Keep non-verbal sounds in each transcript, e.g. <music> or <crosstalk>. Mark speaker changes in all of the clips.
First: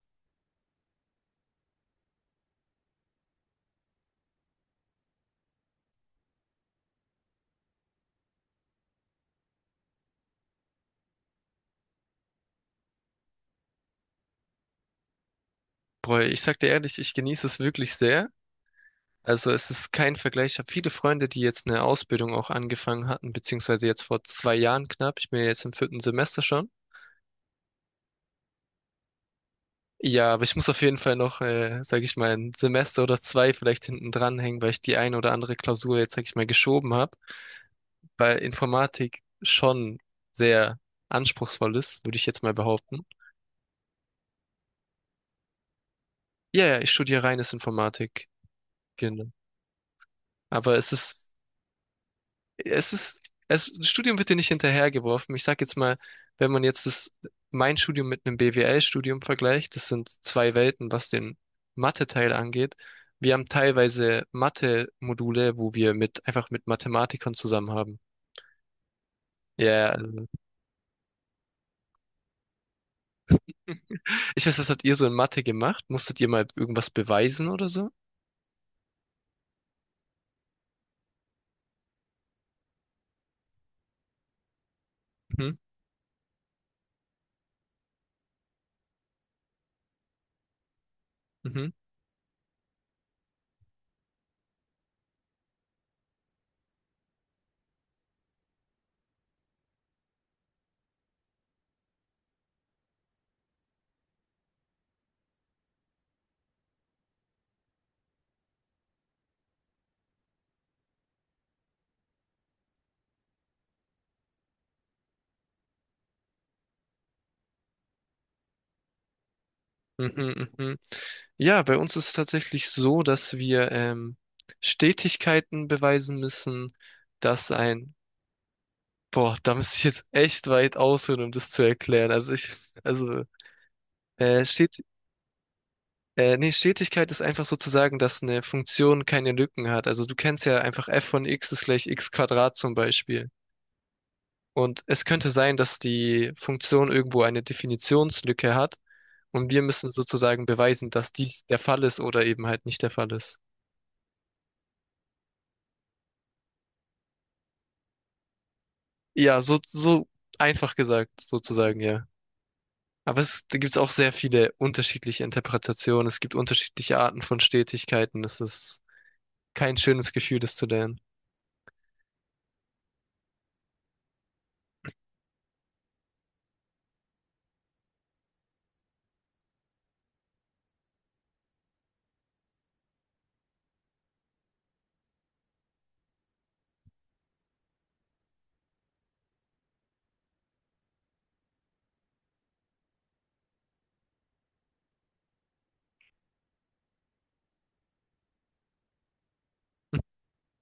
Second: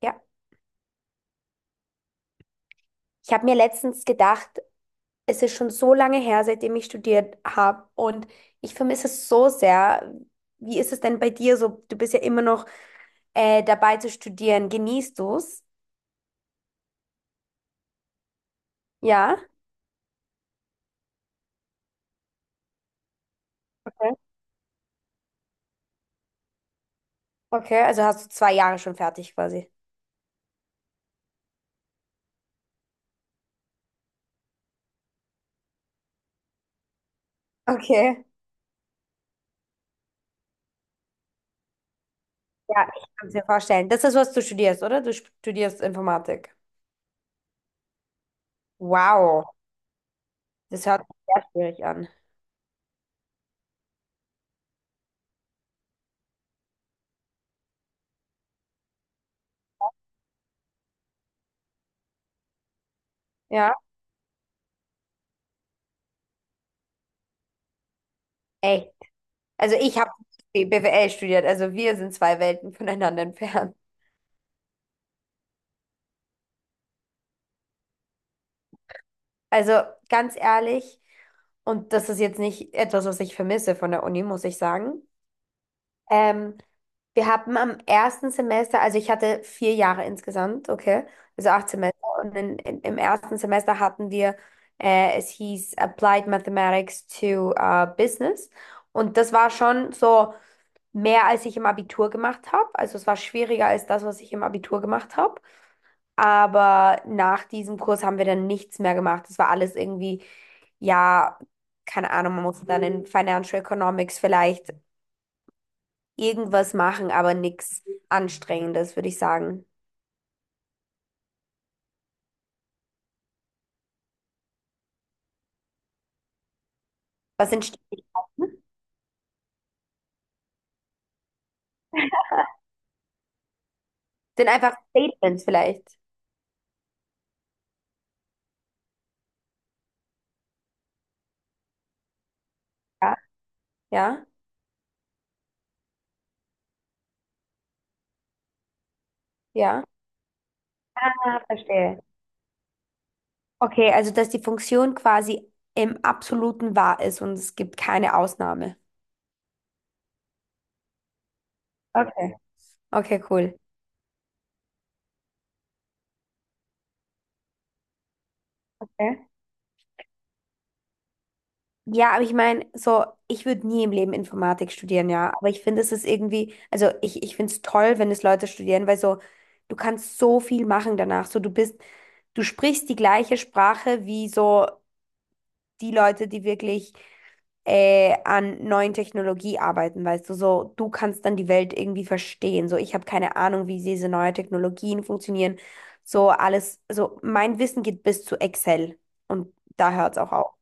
Speaker 1: Ja, ich habe mir letztens gedacht, es ist schon so lange her, seitdem ich studiert habe und ich vermisse es so sehr. Wie ist es denn bei dir so? Du bist ja immer noch dabei zu studieren. Genießt du es?
Speaker 2: Boah, ich sag dir ehrlich, ich genieße es wirklich sehr.
Speaker 1: Ja,
Speaker 2: Also es ist kein Vergleich. Ich habe viele Freunde, die jetzt eine Ausbildung auch angefangen hatten, beziehungsweise jetzt
Speaker 1: okay.
Speaker 2: vor 2 Jahren knapp. Ich bin ja jetzt im vierten Semester schon.
Speaker 1: Okay, also hast du zwei Jahre schon fertig quasi.
Speaker 2: Ja, aber ich muss auf jeden Fall noch, sag ich mal, 1 Semester oder 2 vielleicht hinten dran hängen, weil ich die eine oder andere Klausur jetzt, sag ich mal, geschoben habe,
Speaker 1: Okay.
Speaker 2: weil Informatik schon sehr anspruchsvoll ist, würde ich jetzt mal
Speaker 1: Ja,
Speaker 2: behaupten.
Speaker 1: ich kann es mir vorstellen. Das ist, was du studierst, oder? Du studierst Informatik.
Speaker 2: Ja, ja, ich studiere reines Informatik. Genau.
Speaker 1: Wow,
Speaker 2: Aber
Speaker 1: das hört sich sehr schwierig an.
Speaker 2: es ist, das Studium wird dir nicht hinterhergeworfen. Ich sag jetzt mal, wenn man jetzt das, mein Studium mit einem BWL-Studium vergleicht, das sind zwei Welten, was den Mathe-Teil angeht. Wir haben
Speaker 1: Ja,
Speaker 2: teilweise Mathe-Module, wo wir mit, einfach mit Mathematikern zusammen haben.
Speaker 1: echt. Also
Speaker 2: Ja,
Speaker 1: ich habe
Speaker 2: mhm.
Speaker 1: BWL studiert, also wir sind zwei Welten voneinander entfernt.
Speaker 2: Ich weiß, was habt ihr so in Mathe gemacht? Musstet ihr mal irgendwas beweisen oder so?
Speaker 1: Also ganz ehrlich, und das ist jetzt nicht etwas, was ich vermisse von der Uni, muss ich sagen.
Speaker 2: Mhm,
Speaker 1: Ähm, wir hatten am ersten Semester, also ich hatte vier Jahre insgesamt, okay, also acht
Speaker 2: mhm,
Speaker 1: Semester. Und im ersten Semester hatten wir, es hieß Applied Mathematics to Business. Und das war schon so mehr, als ich im Abitur gemacht habe. Also es war schwieriger als das, was ich im Abitur gemacht habe. Aber nach diesem Kurs haben wir dann nichts mehr gemacht. Das war alles irgendwie, ja, keine Ahnung, man musste dann in Financial Economics vielleicht irgendwas machen, aber nichts Anstrengendes, würde ich sagen.
Speaker 2: mhm, mhm. Ja, bei uns ist es tatsächlich so, dass wir Stetigkeiten beweisen müssen, dass
Speaker 1: Was sind
Speaker 2: ein —
Speaker 1: Stetigkeiten?
Speaker 2: Boah, da müsste ich jetzt echt weit ausholen, um das zu erklären. Also ich, also
Speaker 1: Sind einfach
Speaker 2: steht,
Speaker 1: Statements vielleicht.
Speaker 2: nee, Stetigkeit ist einfach sozusagen, dass eine Funktion keine Lücken hat. Also du kennst ja einfach f von x ist gleich x Quadrat zum
Speaker 1: Ja,
Speaker 2: Beispiel.
Speaker 1: ja,
Speaker 2: Und es könnte sein, dass die Funktion irgendwo eine Definitionslücke hat und wir
Speaker 1: ja.
Speaker 2: müssen sozusagen beweisen, dass
Speaker 1: Ah,
Speaker 2: dies der Fall
Speaker 1: verstehe.
Speaker 2: ist oder eben halt nicht der Fall ist.
Speaker 1: Okay, also dass die Funktion quasi im absoluten Wahr ist und es gibt keine Ausnahme.
Speaker 2: Ja, so, so einfach gesagt, sozusagen, ja.
Speaker 1: Okay. Okay,
Speaker 2: Aber es, da
Speaker 1: cool.
Speaker 2: gibt es auch sehr viele unterschiedliche Interpretationen. Es gibt unterschiedliche Arten von Stetigkeiten. Es ist
Speaker 1: Okay.
Speaker 2: kein schönes Gefühl, das zu lernen.
Speaker 1: Ja, aber ich meine, so, ich würde nie im Leben Informatik studieren, ja. Aber ich finde, es ist irgendwie, also ich finde es toll, wenn es Leute studieren, weil so, du kannst so viel machen danach. So, du bist, du sprichst die gleiche Sprache wie so die Leute, die wirklich an neuen Technologie arbeiten, weißt du, so, du kannst dann die Welt irgendwie verstehen. So, ich habe keine Ahnung, wie diese neuen Technologien funktionieren. So, alles, also mein Wissen geht bis zu Excel und da hört es auch auf.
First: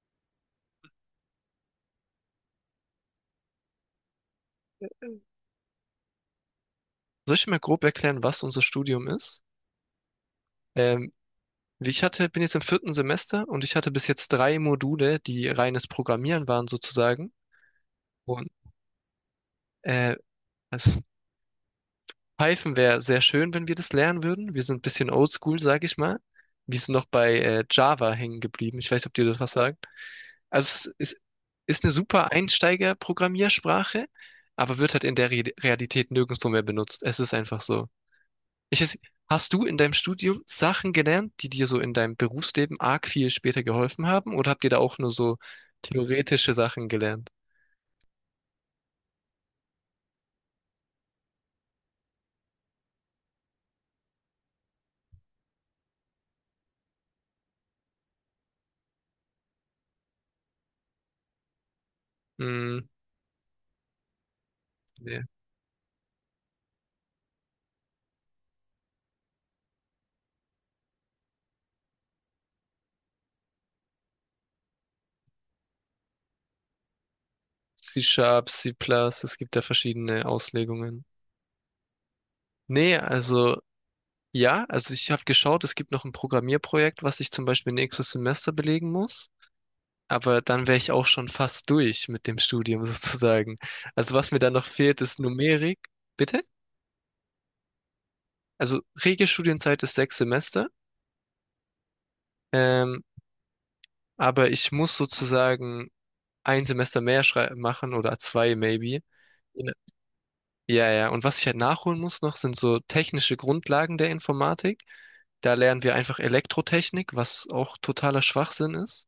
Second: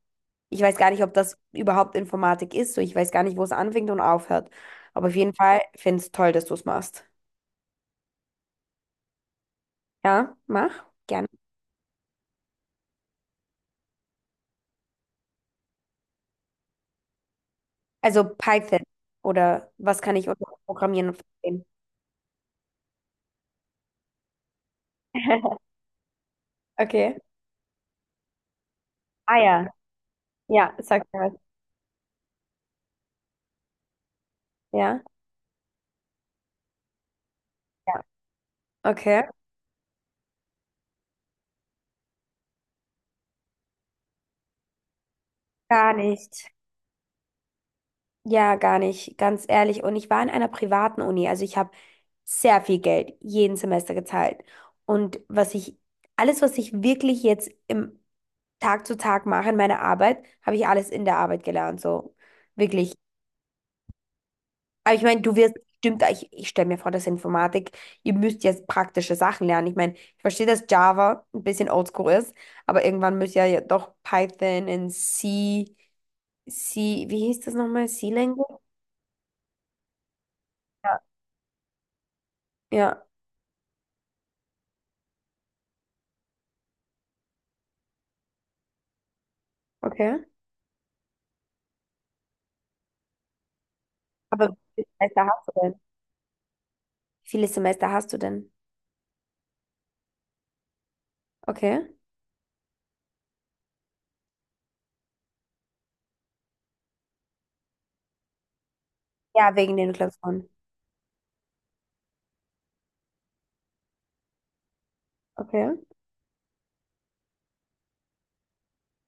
Speaker 1: Ich weiß gar nicht, ob das überhaupt Informatik ist. So, ich weiß gar nicht, wo es anfängt und aufhört. Aber auf jeden Fall finde ich es toll, dass du es machst.
Speaker 2: Soll ich mal grob erklären, was unser Studium ist?
Speaker 1: Ja, mach.
Speaker 2: Ähm,
Speaker 1: Gerne.
Speaker 2: Wie ich hatte, bin jetzt im vierten Semester und ich hatte bis jetzt drei Module, die reines Programmieren waren sozusagen.
Speaker 1: Also
Speaker 2: Und
Speaker 1: Python oder was
Speaker 2: äh,
Speaker 1: kann ich unter
Speaker 2: das
Speaker 1: Programmieren verstehen?
Speaker 2: Python wäre sehr schön, wenn wir das lernen würden. Wir sind ein bisschen oldschool,
Speaker 1: <laughs>
Speaker 2: sage ich mal. Wir sind noch
Speaker 1: Okay.
Speaker 2: bei Java hängen geblieben. Ich weiß nicht, ob dir
Speaker 1: Ah
Speaker 2: das was
Speaker 1: ja.
Speaker 2: sagt.
Speaker 1: Ja,
Speaker 2: Also
Speaker 1: sag
Speaker 2: es ist,
Speaker 1: mir was.
Speaker 2: ist eine super Einsteiger-Programmiersprache, aber wird
Speaker 1: Ja.
Speaker 2: halt in der Re Realität nirgendwo mehr benutzt. Es ist einfach so.
Speaker 1: Ja.
Speaker 2: Ich, weiß-
Speaker 1: Okay.
Speaker 2: Hast du in deinem Studium Sachen gelernt, die dir so in deinem Berufsleben arg viel später geholfen haben? Oder habt ihr da auch nur so
Speaker 1: Gar nicht.
Speaker 2: theoretische Sachen gelernt?
Speaker 1: Ja, gar nicht, ganz ehrlich. Und ich war in einer privaten Uni, also ich habe sehr viel Geld jeden Semester gezahlt. Und was ich, alles, was ich wirklich jetzt im Tag zu Tag mache in meiner Arbeit, habe ich alles in der Arbeit gelernt, so
Speaker 2: Hm,
Speaker 1: wirklich. Aber ich meine,
Speaker 2: nee.
Speaker 1: du wirst bestimmt, ich stelle mir vor, dass Informatik, ihr müsst jetzt praktische Sachen lernen. Ich meine, ich verstehe, dass Java ein bisschen oldschool ist, aber irgendwann müsst ihr ja doch Python und C, wie hieß das nochmal?
Speaker 2: C-Sharp,
Speaker 1: C-Language?
Speaker 2: C++, es gibt da verschiedene
Speaker 1: Ja.
Speaker 2: Auslegungen. Nee,
Speaker 1: Ja,
Speaker 2: also ja, also ich habe geschaut, es gibt noch ein Programmierprojekt, was ich zum Beispiel nächstes Semester belegen muss.
Speaker 1: okay.
Speaker 2: Aber dann wäre ich auch schon fast durch mit dem Studium <laughs> sozusagen. Also was mir
Speaker 1: Aber
Speaker 2: dann
Speaker 1: wie
Speaker 2: noch
Speaker 1: viele
Speaker 2: fehlt, ist
Speaker 1: Semester hast du
Speaker 2: Numerik.
Speaker 1: denn?
Speaker 2: Bitte?
Speaker 1: Wie viele Semester hast du denn?
Speaker 2: Also Regelstudienzeit ist 6 Semester.
Speaker 1: Okay.
Speaker 2: Ähm, aber ich muss sozusagen ein Semester mehr machen oder zwei maybe.
Speaker 1: Ja,
Speaker 2: In-
Speaker 1: wegen den Klausuren.
Speaker 2: Ja, ja. Und was ich halt nachholen muss noch, sind so technische Grundlagen der Informatik. Da
Speaker 1: Okay.
Speaker 2: lernen wir einfach Elektrotechnik, was auch totaler Schwachsinn ist.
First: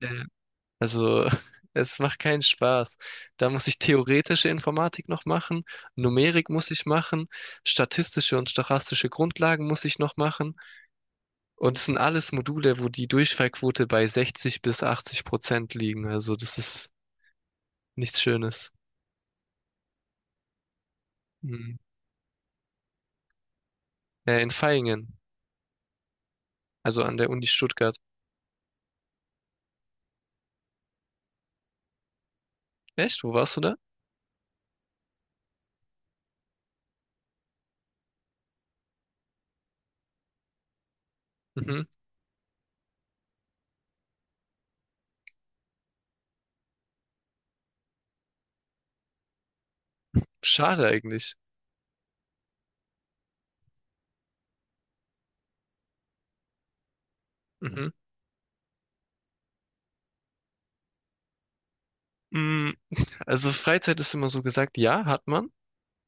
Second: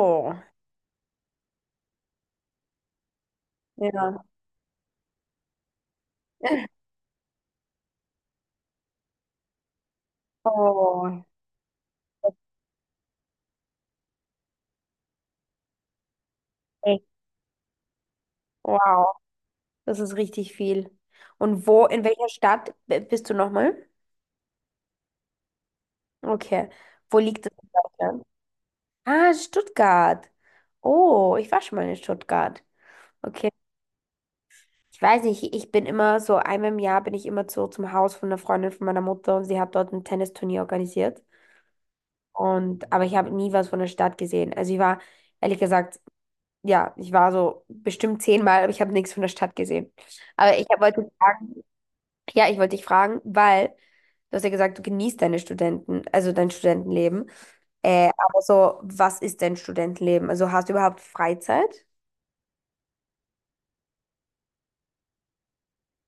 Speaker 2: Ja. Also, <laughs> es macht keinen Spaß. Da muss ich
Speaker 1: ja.
Speaker 2: theoretische Informatik noch machen, Numerik muss
Speaker 1: <laughs>
Speaker 2: ich machen, statistische und stochastische Grundlagen muss ich noch machen.
Speaker 1: Oh,
Speaker 2: Und es sind alles Module, wo die Durchfallquote bei 60 bis 80% liegen. Also, das ist
Speaker 1: echt.
Speaker 2: nichts Schönes.
Speaker 1: Wow. Das ist richtig viel. Und
Speaker 2: Mhm.
Speaker 1: wo, in welcher Stadt bist du nochmal?
Speaker 2: In Vaihingen,
Speaker 1: Okay.
Speaker 2: also an
Speaker 1: Wo
Speaker 2: der Uni
Speaker 1: liegt das in
Speaker 2: Stuttgart.
Speaker 1: Deutschland? Ah, Stuttgart. Oh, ich war schon mal in Stuttgart.
Speaker 2: Echt? Wo
Speaker 1: Okay.
Speaker 2: warst du da?
Speaker 1: Ich weiß nicht, ich bin immer so, einmal im Jahr bin ich immer so zum Haus von einer Freundin von meiner Mutter und sie hat dort ein Tennisturnier organisiert.
Speaker 2: Mhm.
Speaker 1: Und, aber ich habe nie was von der Stadt gesehen. Also ich war, ehrlich gesagt, ja, ich war so bestimmt zehnmal, aber ich habe nichts von der Stadt gesehen. Aber
Speaker 2: Schade
Speaker 1: wollte
Speaker 2: eigentlich.
Speaker 1: fragen, ja, ich wollte dich fragen, weil du hast ja gesagt, du genießt deine Studenten, also dein Studentenleben.
Speaker 2: Mhm.
Speaker 1: Aber so, was ist dein Studentenleben? Also hast du überhaupt Freizeit?
Speaker 2: Mm, Also Freizeit ist immer so gesagt, ja, hat man.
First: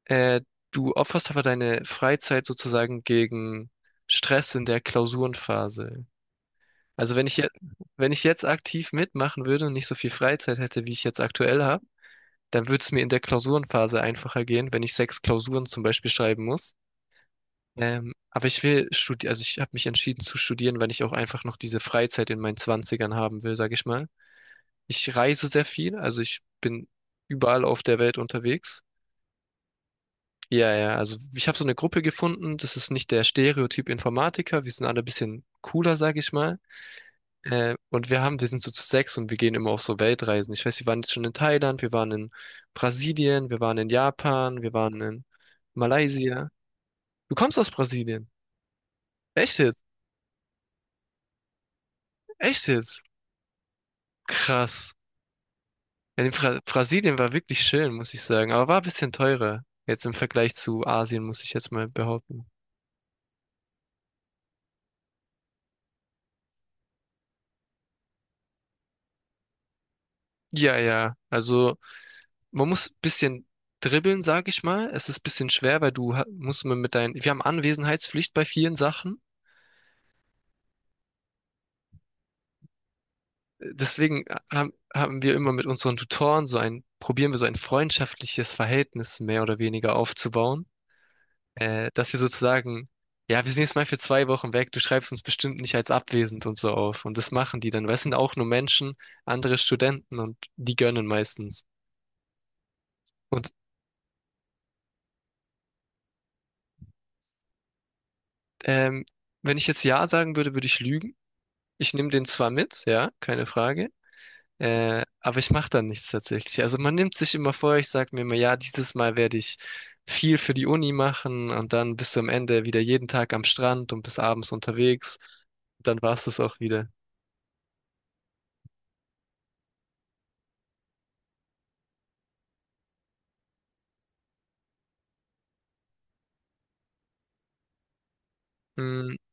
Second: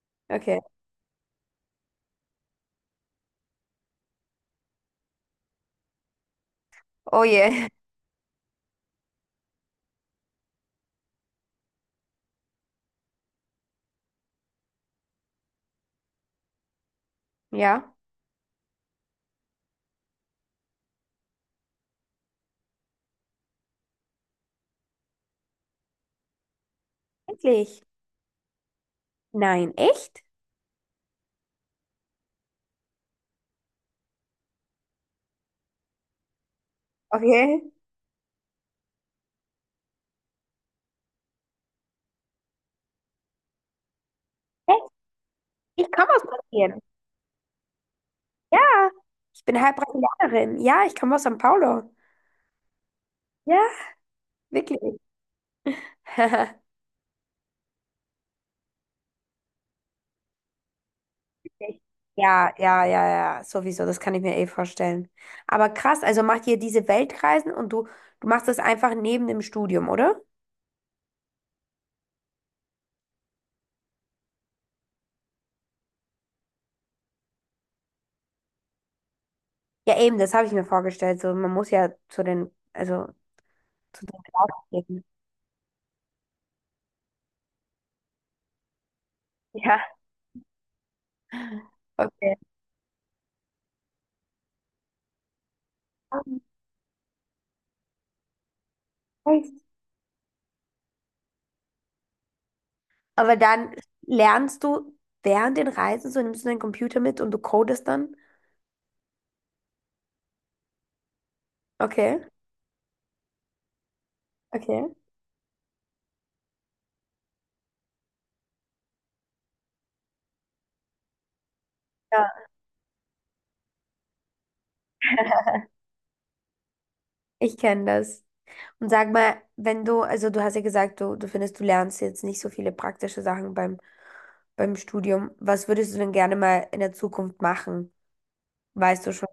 Speaker 2: Äh,
Speaker 1: Okay.
Speaker 2: Du opferst aber deine Freizeit sozusagen gegen Stress in der Klausurenphase. Also
Speaker 1: Oh je. <laughs>
Speaker 2: wenn ich jetzt aktiv mitmachen würde und nicht so viel Freizeit hätte, wie ich jetzt aktuell habe, dann würde es mir in der Klausurenphase einfacher gehen, wenn ich sechs Klausuren zum Beispiel schreiben muss.
Speaker 1: Ja.
Speaker 2: Aber ich will studieren, also ich habe mich entschieden zu studieren, weil ich auch einfach noch diese Freizeit in meinen Zwanzigern haben will, sage ich mal. Ich reise sehr viel, also ich bin überall auf
Speaker 1: Wirklich?
Speaker 2: der Welt unterwegs.
Speaker 1: Nein, echt?
Speaker 2: Ja, ja, also ich habe so eine Gruppe gefunden, das ist nicht der Stereotyp Informatiker, wir sind alle ein bisschen cooler, sag ich mal.
Speaker 1: Okay.
Speaker 2: Und wir sind so zu sechs und wir gehen immer auf so Weltreisen. Ich weiß, wir waren jetzt schon in Thailand, wir waren in Brasilien, wir waren in Japan, wir
Speaker 1: Echt?
Speaker 2: waren in
Speaker 1: Ich komme aus
Speaker 2: Malaysia.
Speaker 1: Brasilien.
Speaker 2: Du kommst aus Brasilien.
Speaker 1: Ja, ich
Speaker 2: Echt
Speaker 1: bin halb
Speaker 2: jetzt?
Speaker 1: Brasilianerin. Ja, ich komme aus São Paulo.
Speaker 2: Echt jetzt?
Speaker 1: Ja,
Speaker 2: Krass.
Speaker 1: wirklich.
Speaker 2: Ja, die Bra
Speaker 1: <laughs>
Speaker 2: Brasilien war wirklich schön, muss ich sagen, aber war ein bisschen teurer. Jetzt im Vergleich zu Asien, muss ich jetzt mal behaupten.
Speaker 1: Ja, ja, ja, ja, sowieso, das kann ich mir eh vorstellen. Aber krass, also macht ihr diese Weltreisen und du machst das einfach neben dem Studium, oder?
Speaker 2: Ja, ja, also. Man muss ein bisschen dribbeln, sage ich mal. Es ist ein bisschen schwer, weil musst man mit deinen, wir haben Anwesenheitspflicht bei vielen Sachen.
Speaker 1: Ja, eben, das habe ich mir vorgestellt. So, man muss ja zu den, also zu den
Speaker 2: Deswegen haben,
Speaker 1: Auftritten.
Speaker 2: haben wir immer mit unseren Tutoren so ein, probieren wir so ein freundschaftliches Verhältnis mehr oder
Speaker 1: Ja,
Speaker 2: weniger aufzubauen, dass wir
Speaker 1: okay.
Speaker 2: sozusagen, ja, wir sind jetzt mal für 2 Wochen weg, du schreibst uns bestimmt nicht als
Speaker 1: Ah,
Speaker 2: abwesend und so auf. Und das machen die dann, weil es sind auch nur Menschen, andere
Speaker 1: nice.
Speaker 2: Studenten und die gönnen meistens.
Speaker 1: Aber
Speaker 2: Und
Speaker 1: dann lernst du während den Reisen, so nimmst du deinen Computer mit und du codest dann.
Speaker 2: ähm, wenn ich jetzt Ja sagen würde, würde ich lügen. Ich nehme
Speaker 1: Okay,
Speaker 2: den zwar mit, ja, keine Frage.
Speaker 1: okay.
Speaker 2: Aber ich mache dann nichts tatsächlich. Also man nimmt sich immer vor, ich sage mir immer, ja, dieses Mal werde ich viel für die Uni machen und dann bist du am
Speaker 1: Ja,
Speaker 2: Ende wieder jeden Tag am Strand und bis abends unterwegs. Dann war es das auch wieder.
Speaker 1: ich kenne das. Und sag mal, wenn du, also du hast ja gesagt, du findest, du lernst jetzt nicht so viele praktische Sachen beim, beim Studium. Was würdest du denn gerne mal in der Zukunft machen? Weißt du
Speaker 2: Hm,
Speaker 1: schon?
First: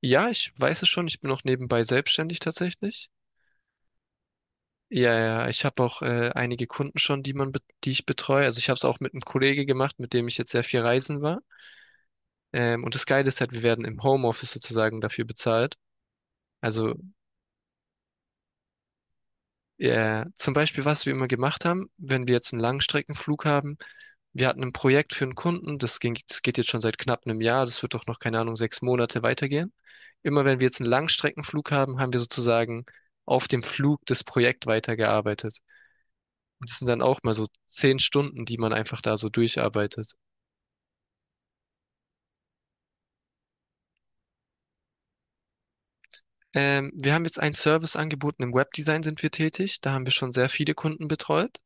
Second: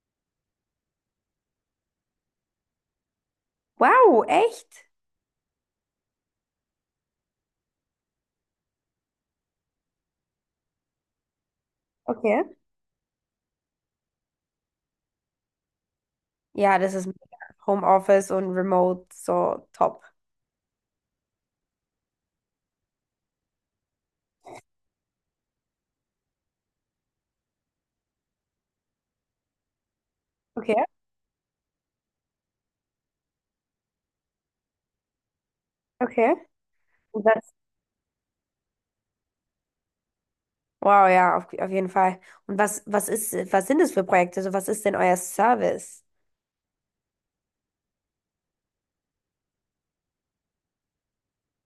Speaker 2: ja, ich weiß es schon, ich bin auch nebenbei selbstständig tatsächlich.
Speaker 1: Wow, echt?
Speaker 2: Ja, ja, ich habe auch einige Kunden schon, die ich betreue. Also ich habe es auch mit einem Kollege gemacht, mit dem ich jetzt sehr viel reisen war.
Speaker 1: Okay.
Speaker 2: Und das Geile ist halt, wir werden im Homeoffice sozusagen dafür bezahlt.
Speaker 1: Ja, das
Speaker 2: Also
Speaker 1: ist mega. Homeoffice und Remote, so top.
Speaker 2: ja, zum Beispiel, was wir immer gemacht haben, wenn wir jetzt einen Langstreckenflug haben, wir hatten ein Projekt für einen Kunden, das ging, das geht jetzt schon seit knapp einem Jahr, das wird doch noch, keine Ahnung, 6 Monate weitergehen. Immer wenn wir
Speaker 1: Okay,
Speaker 2: jetzt einen Langstreckenflug haben, haben wir sozusagen auf dem Flug das Projekt weitergearbeitet.
Speaker 1: okay.
Speaker 2: Und das sind dann auch
Speaker 1: Und
Speaker 2: mal so
Speaker 1: was?
Speaker 2: 10 Stunden, die man einfach da so durcharbeitet.
Speaker 1: Wow, ja, auf jeden Fall. Und was, was ist, was sind das für Projekte? Also was ist denn euer Service?
Speaker 2: Wir haben jetzt einen Service angeboten, im Webdesign sind wir tätig, da haben wir schon sehr viele Kunden betreut.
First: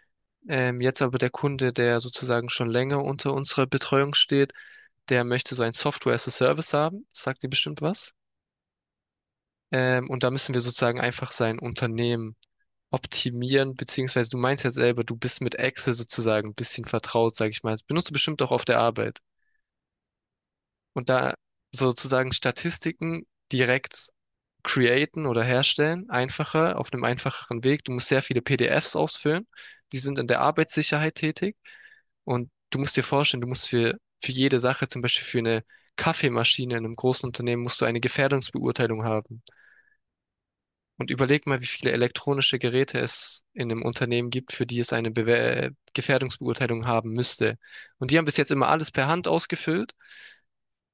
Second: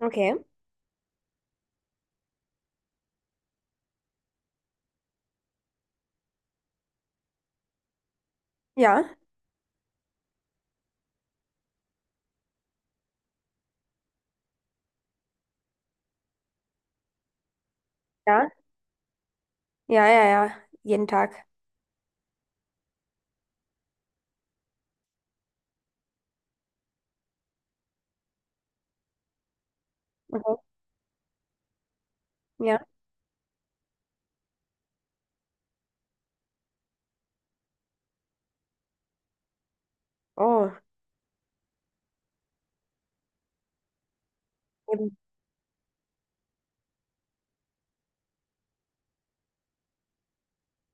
Speaker 1: Okay.
Speaker 2: Jetzt aber der Kunde, der sozusagen schon länger unter unserer Betreuung steht, der möchte so ein Software as a Service haben, sagt dir bestimmt was.
Speaker 1: Ja.
Speaker 2: Und da müssen wir sozusagen einfach sein Unternehmen optimieren, beziehungsweise du meinst ja selber, du bist mit Excel sozusagen ein bisschen vertraut, sage ich mal. Das benutzt du bestimmt
Speaker 1: Ja.
Speaker 2: auch auf der Arbeit.
Speaker 1: Ja, ja, ja. Jeden
Speaker 2: Und da
Speaker 1: Tag.
Speaker 2: sozusagen Statistiken direkt createn oder herstellen, einfacher, auf einem einfacheren Weg. Du musst sehr viele PDFs ausfüllen, die sind in der
Speaker 1: Okay.
Speaker 2: Arbeitssicherheit tätig und du
Speaker 1: Ja.
Speaker 2: musst dir vorstellen, du musst für jede Sache, zum Beispiel für eine Kaffeemaschine in einem großen Unternehmen, musst du eine Gefährdungsbeurteilung haben.
Speaker 1: Oh.
Speaker 2: Und überleg mal, wie viele elektronische Geräte es in einem Unternehmen gibt, für die es eine
Speaker 1: Eben.
Speaker 2: Bewer Gefährdungsbeurteilung haben müsste. Und die haben bis jetzt immer alles per Hand ausgefüllt.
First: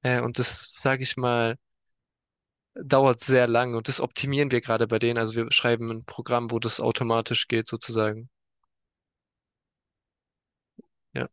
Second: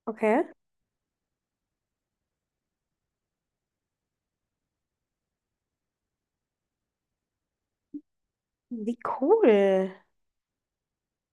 Speaker 2: Und
Speaker 1: Okay.
Speaker 2: das, sage ich mal, dauert sehr lang und das optimieren wir gerade bei denen. Also wir schreiben ein Programm, wo das automatisch geht, sozusagen.
Speaker 1: Wie cool.
Speaker 2: Ja.